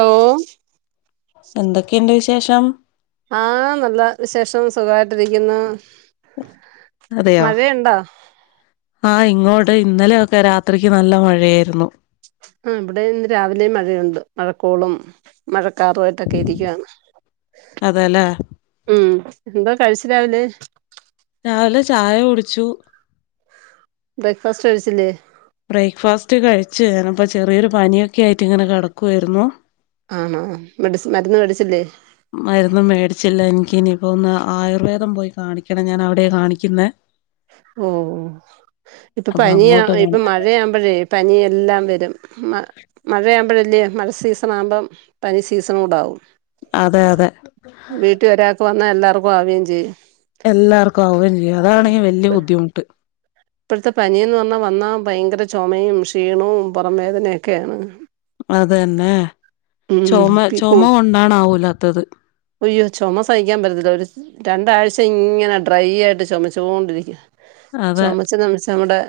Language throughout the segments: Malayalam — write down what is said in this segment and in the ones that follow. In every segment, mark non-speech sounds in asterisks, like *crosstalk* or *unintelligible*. ഹലോ എന്തൊക്കെയുണ്ട് വിശേഷം? ആഹ നല്ല വിശേഷം. സുഖായിട്ടിരിക്കുന്നു. അതെയാ. ആഹാ ഇങ്ങോട്ട്, ഇന്നലെയൊക്കെ രാത്രിക്ക് നല്ല മഴയായിരുന്നു. ആഹാ ഇവിടെ ഇന്ന് രാവിലെ മഴയുണ്ട്. മഴക്കോളും, മഴക്കാറുമായിട്ടൊക്കെ ഇരിക്കയാണ്. അതെല്ലേ ഉം എന്താ കഴിച്ചത് രാവിലെ? രാവിലെ ചായ കുടിച്ചു. ബ്രേക്ക്ഫാസ്റ്റ് കഴിച്ചില്ലേ? ബ്രേക്ക്ഫാസ്റ്റ് കഴിച്ചു. അപ്പം- ചെറിയൊരു പനിയൊക്കെ ആയിട്ട് ഇങ്ങനെ കിടക്കുകയായിരുന്നു. ആണോ മെഡിസിൻ, മരുന്ന് മേടിച്ചില്ലേ? മരുന്ന് മേടിച്ചില്ല. എനിക്ക് ഇനിയിപ്പോ ഒന്ന് ആയുർവേദം പോയി കാണിക്കണം. ഞാൻ അവിടെ കാണിക്കുന്നേ. ഓ ഇപ്പോ അപ്പൊ പനിയാ, അങ്ങോട്ട് ഇപ്പോ പോണം മഴയാവുമ്പോഴേ- പനിയെല്ലാം വരും- മഴയാകുമ്പോഴല്ലേ, മഴ സീസണ്- ആകുമ്പോം പനി സീസൺ കൂടെ ആകും. അതെ, അതെ. വീട്ടിൽ ഒരാൾക്ക് വന്നാ എല്ലാർക്കും ആവുകയും ചെയ്യും. എല്ലാർക്കും അവുകയും ചെയ്യും. അതാണ് ഈ വലിയ ബുദ്ധിമുട്ട്. ഇപ്പോഴത്തെ പനിയൊന്ന് വന്നാൽ ഭയങ്കര ചുമയും, ക്ഷീണവും പുറം വേദനയൊക്കെയാണ്. അത് തന്നെ. ഉം ചുമ, പി കൊ ചുമ കൊണ്ടണാവൂലാത്തത്. അയ്യോ, ചുമ സഹിക്കാൻ പറ്റത്തില്ല. ഒരു രണ്ടാഴ്ച ഇങ്ങനെ ഡ്രൈ- ആയിട്ട് ചുമച്ചു കൊണ്ടിരിക്കും. അതെ ചുമച്ചു ചുമച്ചു നമ്മുടെ-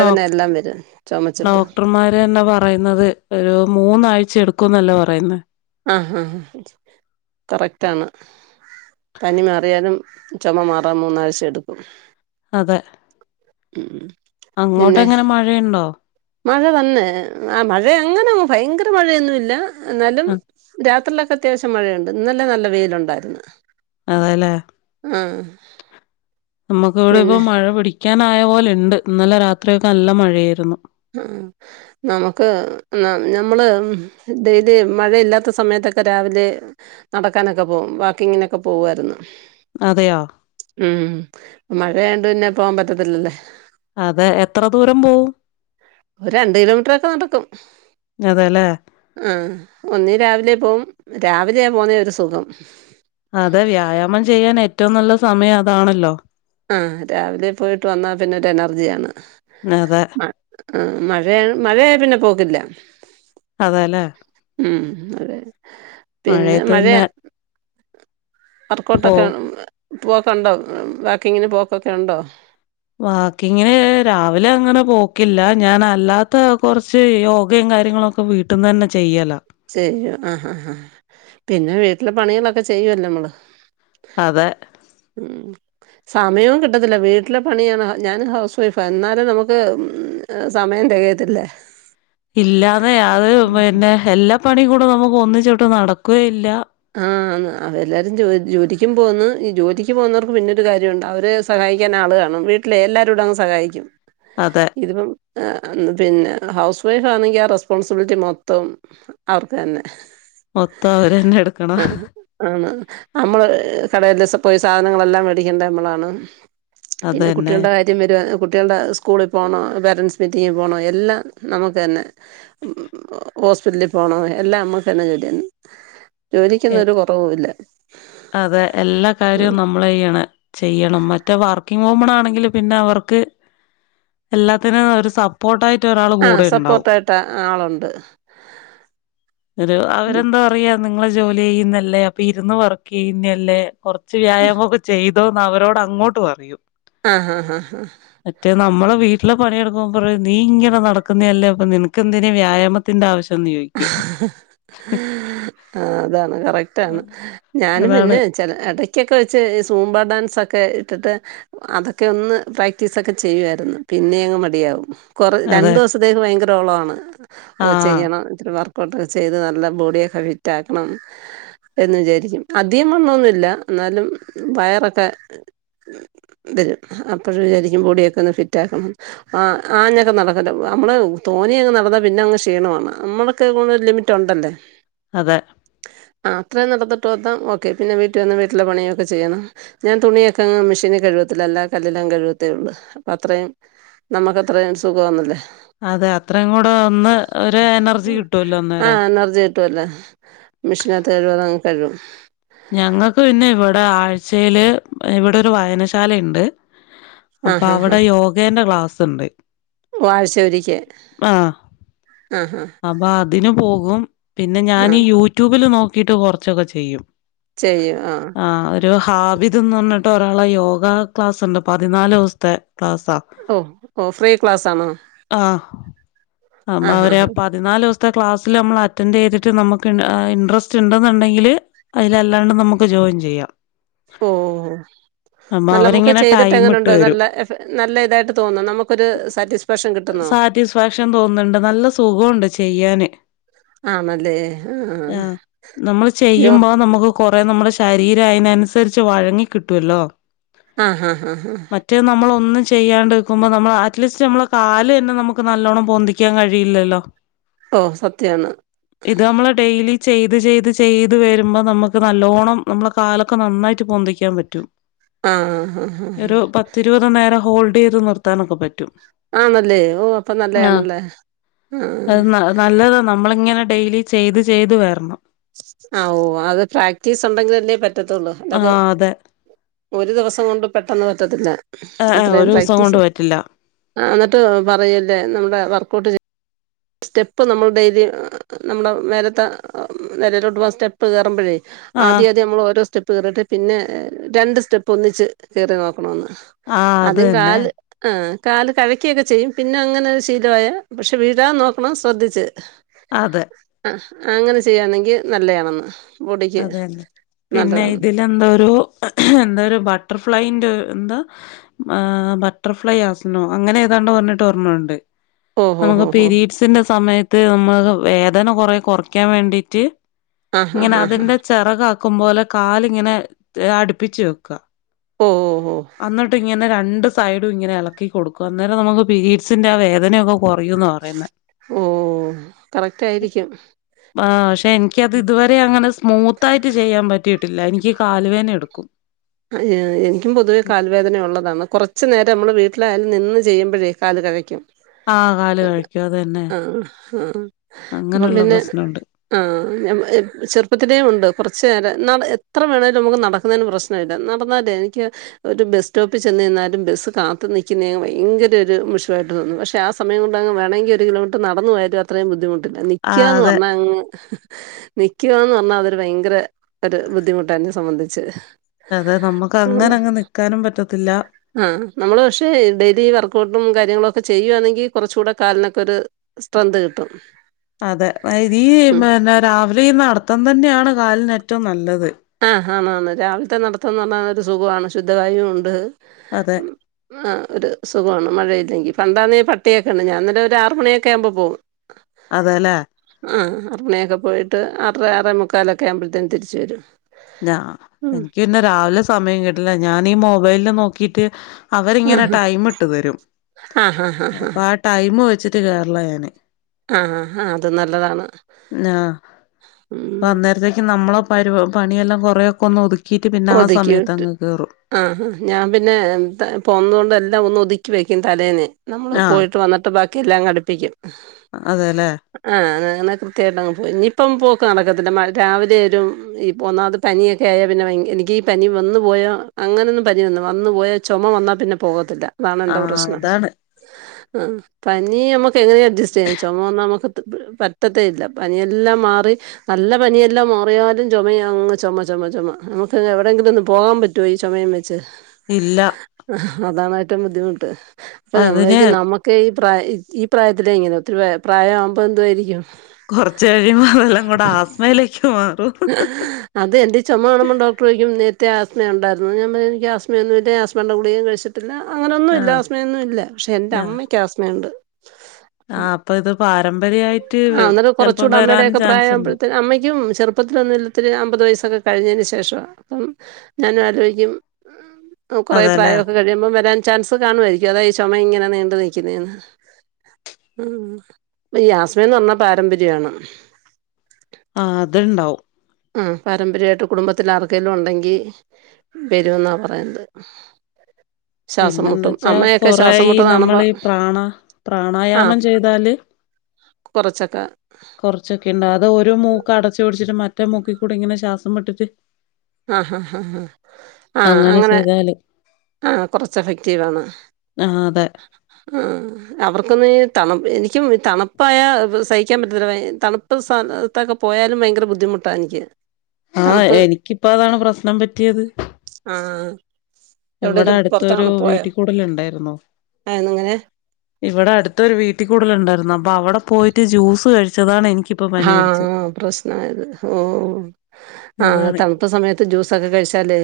ഡോ എല്ലാം വരും ചുമച്ചിട്ട് ഡോക്ടർമാര് ന്നാ പറയുന്നത്. ഒരു മൂന്നാഴ്ച എടുക്കുംന്നല്ലേ പറയുന്ന. ആഹാ ആഹാ കറക്റ്റ് ആണ്. പനി മാറിയാലും ചുമ മാറാൻ മൂന്നാഴ്ച എടുക്കും. അതെ ഉം അങ്ങോട്ട് പിന്നെ എങ്ങനെ മഴയുണ്ടോ? മഴ തന്നെ, ആഹാ മഴ അങ്ങനെ ഭയങ്കര മഴയൊന്നുമില്ല. എന്നാലും ആഹ് രാത്രിയിലൊക്കെ അത്യാവശ്യം മഴയുണ്ട്. ഇന്നലെ നല്ല വെയിലുണ്ടായിരുന്നു. അതെ ലേ. ആഹ് നമ്മുക്ക് ഇവിടെ പിന്നെ ഇപ്പം മഴ പിടിക് പിടിക്കാനായ പോലെ ണ്ട് ഇന്നലെ രാത്രിയൊക്കെ നല്ല മഴയായിരുന്നു ഉം നമുക്ക് നം നമ്മള് തേ ഇതേ മഴയില്ലാത്ത സമയത്തൊക്കെ രാവിലെ നടക്കാനൊക്കെ പോവും വാക്കിങ്ങിനൊക്കെ പോവായിരുന്നു അതെയോ ഉം മഴയായോണ്ട് പിന്നെ പോവാൻ പറ്റത്തില്ലല്ലേ അതെ എത്ര ദൂരം പോവും? ഒരു രണ്ട് കിലോമീറ്ററൊക്കെ നടക്കും അതെല്ലേ ആഹ് ഒന്നീൽ രാവിലെ പോവും രാവിലെയ പോവുന്നേ ഒരു സുഖം അതെ വ്യായാമം ചെയ്യാൻ ഏറ്റവും നല്ല സമയം അതാണല്ലോ ആഹ് രാവിലെ പോയിട്ട് വന്നാ പിന്നെ ഒരു എനർജിയാണ് അതെ ആഹ് മഴയ മഴയായ പിന്നെ പോക്കില്ല അതെല്ലേ ഉം അതെ മഴയത്ത് പിന്നെ പോ വർക്കൗട്ടൊക്കെ പോക്കൊണ്ടോ വാക്കിങ്ങിന് പോക്കൊക്കെ ഉണ്ടോ? വാക്കിങ്ങിന് രാവിലെ അങ്ങനെ പോക്കില്ല ഞാൻ അല്ലാത്ത കൊറച്ച് യോഗയും കാര്യങ്ങളൊ ഇപ്പം വീട്ട്ന്നന്നെ ചെയ്യല ചെയ്യും അഹ് അഹ് അഹ് പിന്നെ വീട്ടിലെ പണികളൊക്കെ ചെയ്യല്ലോ നമ്മള് അതെ ഉം സമയവും കിട്ടത്തില്ല വീട്ടിലെ പണിയാണ് ഞാൻ ഹൗസ് വൈഫ. എന്നാലും നമുക്ക് സമയം തെകയത്തില്ല ഇല്ലാന്നെ അത് പിന്നെ എല്ലാ പണികൂടെ നമുക്ക് ഒന്നിച്ചോട്ട് നടക്യേ ഇല്ല ആന്ന് അതെ എല്ലാരും ജോലിക്കും പോവുന്നു ഈ ജോലിക്ക് പോകുന്നവർക്ക് പിന്നെരു കാര്യമുണ്ട് അവര് സ് സഹായിക്കാൻ ആള് കാണും. വീട്ടിലെ എല്ലാരൂടെ അങ്ങ് സഹായിക്കും അതെ ഇതിപ്പം പിന്നെ ഹൗസ് വൈഫ് ആണെങ്കിൽ ആ റെസ്പോൺസിബിലിറ്റി മൊത്തം അവർക്കെന്നെ മൊത്തം അവരെന്നെ എടു ആഹ് ആണ് നമ്മള് കടേല് പോയി സാധനങ്ങളെല്ലാം മേടിക്കേണ്ട നമ്മളാണ് പിന്നെ അതന്നെ കുട്ടികളുടെ കാ *unintelligible* കുട്ടികളുടെ സ്കൂളിൽ പോണം പേരൻസ് മീറ്റിംഗിൽ പോണം എല്ലാം നമുക്ക് തന്നെ. ഹോസ്പിറ്റലിൽ പോണം എല്ലാം നമ്മക്കെന്നെ ജോലിയാണ് ജോലിക്കൊന്നും ഒരു കുറവൂല്ല. അതെ എല്ലാ കാര്യവും നമ്മളയ്യണ ചെയ്യണം മറ്റേ വർക്കിങ് വുമൺ ആണെങ്കില് പിന്നെ അവർക്ക് എല്ലാത്തിനും ഒരു സ പോട്ടായിട്ട് ഒരാള് ആഹ് സപ്പോർട്ടായിട്ട് ആളുണ്ട്. ഒരു അവരെന്താ പറയാ നിങ്ങള് ജോലി ചെയ്യുന്നല്ലേ അപ്പൊ ഇരുന്ന് വർക്ക് ചെയ്യുന്ന്യല്ലേ കൊർച്ച് വ്യായാമൊക്കെ ചെയ്തോന്ന് അവരോട് അങ്ങോട്ട് പറയും. ആഹ് ആഹ് ആഹ് ആഹ് മറ്റേ നമ്മള് വീട്ടില് പണിയെടുക്കുമ്പ പറിം നീ ഇങ്ങനെ നടക്കുന്ന്യെല്ലേ അപ്പൊ നിനക്കെന്തിന് വ്യായാമ ത്തിന്റെ ആവശ്യന്ന് ചോയ്ക്ക്യും ആഹ് അതാണ് കറക്റ്റാണ് ഞാനും അതാണ് പിന്നെ ചെല എടക്ക്യൊക്കെ വെച്ച് സൂമ്പാ ഡാൻസൊക്കെ ഇട്ടിട്ട് അതൊക്കെ ഒന്ന് പ്രാക്ടീസൊക്കെ ചെയ്യുവായിരുന്നു. പിന്നെ അങ്ങ് മടിയാവും കുറ അതെ രണ്ടു ദിവസത്തേക്ക് ഭയങ്കരോളവാണ് ഓഹ് ആഹ് ചെയ്യണം ത്തിരി വർക്കഔട്ടൊക്കെ ചെയ്ത് നല്ല ബോഡിയൊക്കെ ഫിറ്റാക്കണം. എന്ന് വിചാരിക്കും അധികം വണ്ണൊന്നുല്ല എന്നാലും വയറൊക്കെ വരും അപ്പഴ് വിചാരിക്കും ബോഡിയൊക്കെ ഒന്ന് ഫിറ്റാക്കണം. ആഹ് ആഞ്ഞൊക്കെ നടക്കട്ടെ നമ്മള് തോനയങ്ങ് നടന്നാ പിന്നെ അങ്ങ് ക്ഷീണമാണ് നമ്മള് ക്ക് ലിമിറ്റ്ണ്ടല്ലേ? അതെ അത്ര നടന്നിട്ട് ന്നാ ഓക്കെ പിന്നെ വീട്ടിൽ വന്ന് വര്ല പണിയക്കെ ചെയ്യണം. ഞാൻ തുണിയക്കെ അങ്ങ് മെഷീന് കഴിവത്തില്ല അല്ലാ കല്ലിൽ കഴിവത്തേ ഉള്ളൂ അപ്പ അത്രേ നമുക്ക് അത്രയും സുഖമാന്നല്ലേ. അതെ അത്രയും കൂടെ ഒന്ന് ഒരു എനർ ആഹ് എനർജി കിട്ടുവല്ലേ മെഷീനകത്ത് കഴുവാതെ അങ്ങ് കഴുകും. ഞങ്ങൾക്ക് പിന്നെ ഇവടെ ആഴ്ച്ചേൽ ഇവടെ ഒരു വായനശാല ഇണ്ട്. ആ അപ്പ ഹാ അവടെ യോഗേന്റെ ക്ലാസ്സ്ണ്ട്. വാഹ്ച ഒരിക്കേ ആഹ് ആഹ് ആഹ് അപ്പ അതിന് പോകും പിന്നെ ആ ഞാനി യൂട്യൂബില് നോക്കിട്ട് കൊറച്ചൊക്കെ ചെയ്യും. ചെയ്യും ആഹ് ആഹ് ഒരു ഹാബിത് ന്ന് ർഞ്ഞിട്ട് ഒരാളെ യോഗ ക്ലാസ്ണ്ട് പതിനാല് ദിവസത്തെ ക്ലാസ്സാ. ഓഹ് ഓഫ്രീ ക്ലാസ്സ് ആണോ ആഹ് ആഹ് ആഹ് പതിന്നാല് ദിവസത്തെ ക്ലാസ്സിൽ നമ്മൾ അറ്റൻഡ് യ്തിട്ട് നമുക്ക് ഇൻ ഇൻട്രസ്റ്റ് ഇണ്ടെന്നുണ്ടെങ്കില് അതിലല്ലാണ്ട് നമുക്ക് ജോയിൻ ചെയ്യാം. ഓഹ് അപ്പൊ നല്ല നമുക്ക് അവരിങ്ങനെ ചെയ്തിട്ട് ടൈം ഇട്ട് എങ്ങനുണ്ട് തരും നല്ല എഫ നല്ല ഇതായിട്ട് തോന്നുന്നോ നമുക്കൊരു സാറ്റിസ്ഫാക്ഷൻ കിട്ടുന്നോ? സാറ്റിസ്ഫാക്ഷൻ തോന്നുണ്ട് നല്ല സുഖോണ്ട് ചെയ്യാന്. ആന്നല്ലേ? ആഹ് നമ്മള് ചെയ്യുമ്പോ നമുക്ക് കൊറെ നമ്മുടെ ശരീരം അയിനൻസരിച്ച് വഴങ്ങി കിട്ടുവല്ലോ. ആഹ് ഹാ ഹാ ഹാ മറ്റേ നമ്മളൊന്നും ചെയ്യാണ്ട് നിക്കുമ്പോൾ നമ്മൾ അറ്റ്ലീസ്റ്റ് നമ്മള് കാലന്നെ നമുക്ക് നല്ലോണം പൊന്തിക്കാൻ കഴിയില്ലല്ലോ. ഓഹ് സത്യാണ് ഇത് നമ്മള് ഡെയിലി ചെയ്ത് ചെയ്ത് ചെയ്ത് വരുമ്പം നമുക്ക് നല്ലോണം നമ്മള കാലൊക്കെ നന്നായിട്ട് പൊന്തിക്കാൻ പ റ്റും ആഹ് ഹ് ഹ് ഹ് പത്ത് ഇരുപത് നേരം ഹോൾഡ് യ്ത് നിർത്താനൊക്കെ പറ്റും. ആണല്ലേ ഓഹ് അപ്പ ആഹ് നല്ലയാണല്ലേ. ആഹ് അത് ന നല്ലതാ നമ്മള് ഇങ്ങനെ ഡെയിലി ചെയ്ത് ചെയ്ത് വര്ണം. ആഹ് ഓഹ് അത് പ്രാക്ടീസ് ഉണ്ടെങ്കിലല്ലേ പറ്റത്തുള്ളൂ ആഹ് അല്ലാതേ അതെ ഒരു ദിവസം കൊണ്ട് പെട്ടെന്ന് പറ്റത്തില്ല. ഏഹ് ഏഹ് അത്രയും ഒരു ദിവസം കൊണ്ട് പ്രാക്ടീസ് പറ്റില്ല ആഹ് ന്നട്ട് പറയല്ലേ നമ്മുടെ വർക്ക്ഔട്ട് ചെ സ്റ്റെപ്പ് നമ്മൾ ഡെയിലി നമ്മള് മേലത്തെ നിലയിലോട്ട് പോണ സ്റ്റെ പ്പ് കേറുമ്പഴേ ആഹ് ആദ്യം ആദ്യ നമ്മൾ ഓരോ സ്റ്റെ പ്പ്‌ കേറിട്ട് പിന്നെ രണ്ട് സ്റ്റെപ്പ്‌ ഒന്നിച്ച് കേറി നോക്കണന്ന്. ആഹ് അത് ആദ്യം തന്നെ കാല് ആഹ് കാല് കഴക്കിയൊക്കെ ചെയ്യും പിന്നെ അങ്ങനെ ഒരു ശീലമായ പക്ഷെ വീഴാതെ നോക്കണം ശ്രദ്ധിച്ച്. അതെ ആഹ് അങ്ങനെ ചെയ്യാണെങ്കി നല്ലയാണെന്ന് ബോഡിക്ക് നല്ലതാണ്. എന്തൊരു എന്തേരു ബട്ടർഫ്ലൈന്റെ എന്താ ആഹ് ബട്ടർഫ്ലൈ ആസനോ അങ്ങനെ ഏതാണ്ട് പറഞ്ഞിട്ട് ഒര്ണണ്ട്. ഓഹോ നമുക്ക് ഹോ ഹോ പിരീഡ്സിന്റെ സമയത്ത് നമ്മക്ക് വേദന കൊറേ കുറയ്ക്കാൻ വേണ്ടിട്ട് ആഹ് ആഹ് ആഹ് ആഹ് ചെറകാക്കുംപോലെ കാലിങ്ങനെ അടുപ്പിച്ച് വെക്കാം ഓ ഓഓ എന്നിട്ട് ഇങ്ങനെ രണ്ട് സൈഡും ഇങ്ങനെ ഇളക്കി കൊടുക്കും അന്നേരം നമുക്ക് പീഡ്സിൻന്റെ ആഹ് വേദനയൊക്കെ കൊറയൂന്ന് പറയുന്ന ഓഹ് ക്ഷെ കറക്റ്റായിരിക്കും ആഹ് പക്ഷെ എനിക്കത് ഇതുവരെ അങ്ങനെ സ്മൂത് ആയിട്ട് ചെയ്യാൻ പറ്റിയിട്ടില്ല എനിക്ക് കാൽവേന എടുക്കും അ എനിക്കും പൊതുവേ കാൽ വേദന ഉള്ളതാണ് കുറച്ച് നേരം നമ്മൾ വീട്ടിലായാൽ നിന്ന് ചെയ്യുമ്പോഴേ കാൽ കഴക്കും ആ കാല് കഴക്കും അത് തന്നെ ആഹ് ആഹ് അപ്പം അങ്ങനെയുള്ള പിന്നെ പ്രശ്നമുണ്ട് ആഹ് ഞൻ ചെറുപ്പത്തിലേ ഉണ്ട് കുറച്ചു നേരം എത്ര വേണമെങ്കിലും നമുക്ക് നടക്കുന്നതിന് പ്രശ്നം നടന്ന് നടന്ന് *unintelligible* എനിക്ക് ഒരു ബസ് സ്റ്റോപ്പിൽ ചെന്ന് നിന്നാലും ബസ് കാത്തു നിൽക്കുന്ന ഭയങ്കര ഒരു മഷുവായിട്ട് തോന്നു പക്ഷെ ആഹ് സമയം കൊണ്ട് അങ്ങ് വേണമെങ്കി ഒരു കിലോമീറ്റർ നടന്നു പോയാലും അത്രയും ബുദ്ധിമുട്ടില്ല നിക്ക്യാന്ന് അതെ പറഞ്ഞാ അങ്ങ് നിക്ക്യാന്ന് പറഞ്ഞാൽ അതൊരു ഭയങ്കര ഒരു ബുദ്ധിമുട്ട എന്നെ സംബന്ധിച്ച് അതെ നമുക്ക് അങ്ങനെ ആഹ് അങ്ങ് നിക്കാനും പറ്റത്തില്ല ആഹ് നമ്മള് പക്ഷേ ഡെയിലി വർക്കഔട്ടും കാര്യങ്ങളും ഒക്കെ ചെയ്യുവാണെങ്കിൽ കുറച്ചു കൂടെ കാലിനൊക്കെ ഒരു സ്ട്രെന്ത് കിട്ടും അതെ ഈ ഉം പിന്നെ രാവിലെ ഈ നടത്തം തന്നെയാണ് കാലിന് ഏറ്റവും നല്ലത് ആഹ് ആന്ന് ആന്ന് രാവിലത്തെ നടത്തന്ന് പറഞ്ഞ ഒരു സുഖമാണ് ശുദ്ധവായും ഉണ്ട് അതെ ആഹ് ഒരു സുഖമാണ് മഴയില്ലെങ്കിൽ പണ്ടാന്നെ പട്ടിയൊക്കെ ഉണ്ട് ഞാൻന്നല ഒരു ആറ് മണിയൊക്കെ ആകുമ്പോ പോകും *inaudible* അതെല്ലേ ആഹ് ആറുമണിക്ക് പോയിട്ട് ആറര ആറേമുക്കാലൊക്കെ ആമ്പഴത്തേും തിരിച്ചു വരും ഞാ ഉം എനിക്ക് പിന്നെ രാവിലെ സമയം കിട്ടില്ല ഞാനീ മൊബൈലില് നോക്കിട്ട് അവരിങ്ങനെ ടൈം ഇട്ട് തരും ആ ആ ആ അപ്പൊ ആഹ് ടൈമ് വെച്ചിട്ട് കേറലാ ഞാന് ആ ആ ആ ആ അത് നല്ലതാണ് ആഹ് അപ്പൊ ഉം അന്നേരത്തേക്ക് നമ്മള പരിവ പണിയെല്ലാം കുറെയൊക്കെ ഒന്ന് ഒതുക്കിയിട്ട് പിന്നെ ആഹ് സമയത്തങ്ങ് കേറും ആഹ് ഞാൻ പിന്നെ പോന്നത് കൊണ്ട് എല്ലാം ഒന്ന് ഒതുക്കി വെക്കും തലേന്നെ നമ്മള് ആ പോയിട്ട് വന്നിട്ട് ബാക്കി എല്ലാം അങ്ങടുപ്പിക്കും അതെല്ലേ ആഹ് അങ്ങനെ കൃത്യമായിട്ടങ്ങ് പോയി ഇനിയിപ്പം പോക്ക് നടക്കത്തില്ല മ രാവിലെ വരും ഇപ്പോ ഒന്നാമത് പനിയൊ ഒക്കെ ആയ പിന്നെ ഭയ എനിക്ക് ഈ പനി വന്നു പോയ അങ്ങനെയൊന്നും പനി വന്നു വന്നു പോയ ചുമ വന്നാ പിന്നെ പോകത്തില്ല ആ അതാണ്ൻ്റെ പ്രശ്നം അതാണ് ആഹ് പനി നമുക്ക് എങ്ങനെയും അഡ്ജസ്റ്റ് ചെയ്യാം ചുമ വന്ന നമുക്ക് പറ്റത്തേ ഇല്ല പനിയെല്ലാം മാറി നല്ല പനിയെല്ലാം മാറിയാലും ചുമ അങ്ങ് ചുമ ചുമ ചുമാ നമുക്ക് എവിടെയെങ്കിലും ഒന്ന് പോകാൻ പറ്റോ ഈ ചുമയും വെച്ച് ഇല്ല അതാണ് ഏറ്റവും ബുദ്ധിമുട്ട് അപ്പൊ അതിന് നമ്മകും നമ്മ ക്കെ ഈ പ്രായ ഈ പ്രായത്തില ഇങ്ങനെ ഒത്തിരി പ്രായ ആവുമ്പോ എന്തുായിരിക്കും കുറച് കഴിയ്പോ അതെല്ലാം കൂടെ ആസ്മയിലേക്ക് മാറും *unintelligible* അത് എന്റെ ചുമ കാണുമ്പോ ഡോക്ടർ ചോദിക്കും നേരത്തെ ആസ്മ ഉണ്ടായിരുന്നോ ഞ പറയും എനിക്ക് ആസ്മയൊന്നുല്ല ആസ്മന്റെ ഗുളികേം കഴിച്ചി ട്ടില്ല അങ്ങനൊന്നുല്ല ആഹ് ആസ്മയൊന്നും ഇല്ല പക്ഷെ എൻ്റെ ആഹ് അമ്മയ്ക്ക് ആസ്മയുണ്ട് അപ്പൊ ആഹ് ഇത് പാരമ്പര്യായിട്ട് ആഹ് അന്നരം ചെലപ്പം കുറച്ചുകൂടെ വരാനും അമ്മയുടെക്കെ ചാൻസ് ഉണ്ട് പ്രായാകുമ്പോഴതേ ആഹ് അമ്മയ്ക്കും ചെറു മുപ്പത്തിൊന്ന് ഇല്ലത്തിരി അമ്പത് വയസ്സൊക്കെ കഴിഞ്ഞതിന് ശേഷമാണ് അപ്പം ഞാൻ ആലോചിക്കും കൊറെ അതെല്ലേ പ്രായമൊക്കെ കഴിയുമ്പം വരാൻ ചാൻസ് കാണുമായിരിക്കും അതാ ഈ ചുമ ഇങ്ങനെ നീണ്ട് നിൽക്കുന്ന ഉം ഈ ആസ്മന്ന് പറഞ്ഞ പാരമ്പര്യമാണ് ആഹ് അത്ണ്ടാവും ഉം പാരമ്പര്യമായിട്ട് കുടുംബത്തിൽ ആർകേലും ഉണ്ടെങ്കി വരുമെന്നാ പറയുന്നത് *inaudible* ശ്വാസം പിന്നെന്താ മുട്ടും വെച്ചാ അമ്മയൊക്കെ കൊറേ ശ്വാസം ഈ മുട്ട് കാണുമ്പോ നമ്മളീ പ്രാണ ആഹ് പ്രാണായാമം ചെയ്താല് കുറച്ചൊക്കെ കുറച്ചൊക്കെ ഉണ്ട് അത് ഒരു മൂക്ക് അടച്ചു പിടിച്ചിട്ട് മറ്റേ മൂക്കിക്കൂടി ഇങ്ങനെ ശ്വാസം വിട്ടിട്ട് ആഹ് ഹാ ഹാ ഹാ ആഹ് അങ്ങനെ ആഹ് കൊറച്ച് എഫക്റ്റീവാണ് ആഹ് അതെ ആഹ് അവർക്കൊന്നു ഈ തണുപ്പ് എനിക്കും തണുപ്പായ സഹിക്കാൻ പറ്റത്തില്ല ഭയ തണു ത സ്ഥലത്തൊക്കെ പോയാലും ഭയങ്കര ബുദ്ധിമുട്ടാണ് എനിക്ക് ആഹ് തണുപ്പ് എനിക്കിപ്പ അതാണ് പ്രശ്നം പറ്റിയത് ആഹ് ഇവിടെ അടുത്തൊരു വീട്ടി കൂടൽ ഉണ്ടായിരുന്നു എങ്ങനെ ഇവിടെ അടുത്തൊരു വീട്ടി കൂടുൽ ഉണ്ടായിരുന്നു അപ്പൊ അവിടെ പോയിട്ട് ജ്യൂസ് കഴിച്ചതാണ് എനിക്ക് ആഹ് പ്രശ്നായത് ഓഹ് ആഹ് അതാണ് തണുത്ത സമയത്ത് ജ്യൂസൊക്കെ കഴിച്ചാല്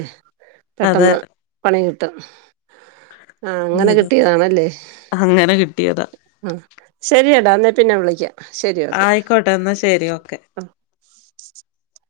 അതെ പെട്ടെന്ന് പണി കിട്ടും ആഹ് നീ അങ്ങനെ ഇതൊന്ന് കിട്ടിയതാണല്ലേ അങ്ങനെ കിട്ടിയതാ അഹ് ശരിയെടാ ഇന്നേ പിന്നെ വിളിക്കാം ശരി ഓക്കെ ആയിക്കോട്ടെ എന്നാ ശരി ഓക്കെ *unintelligible*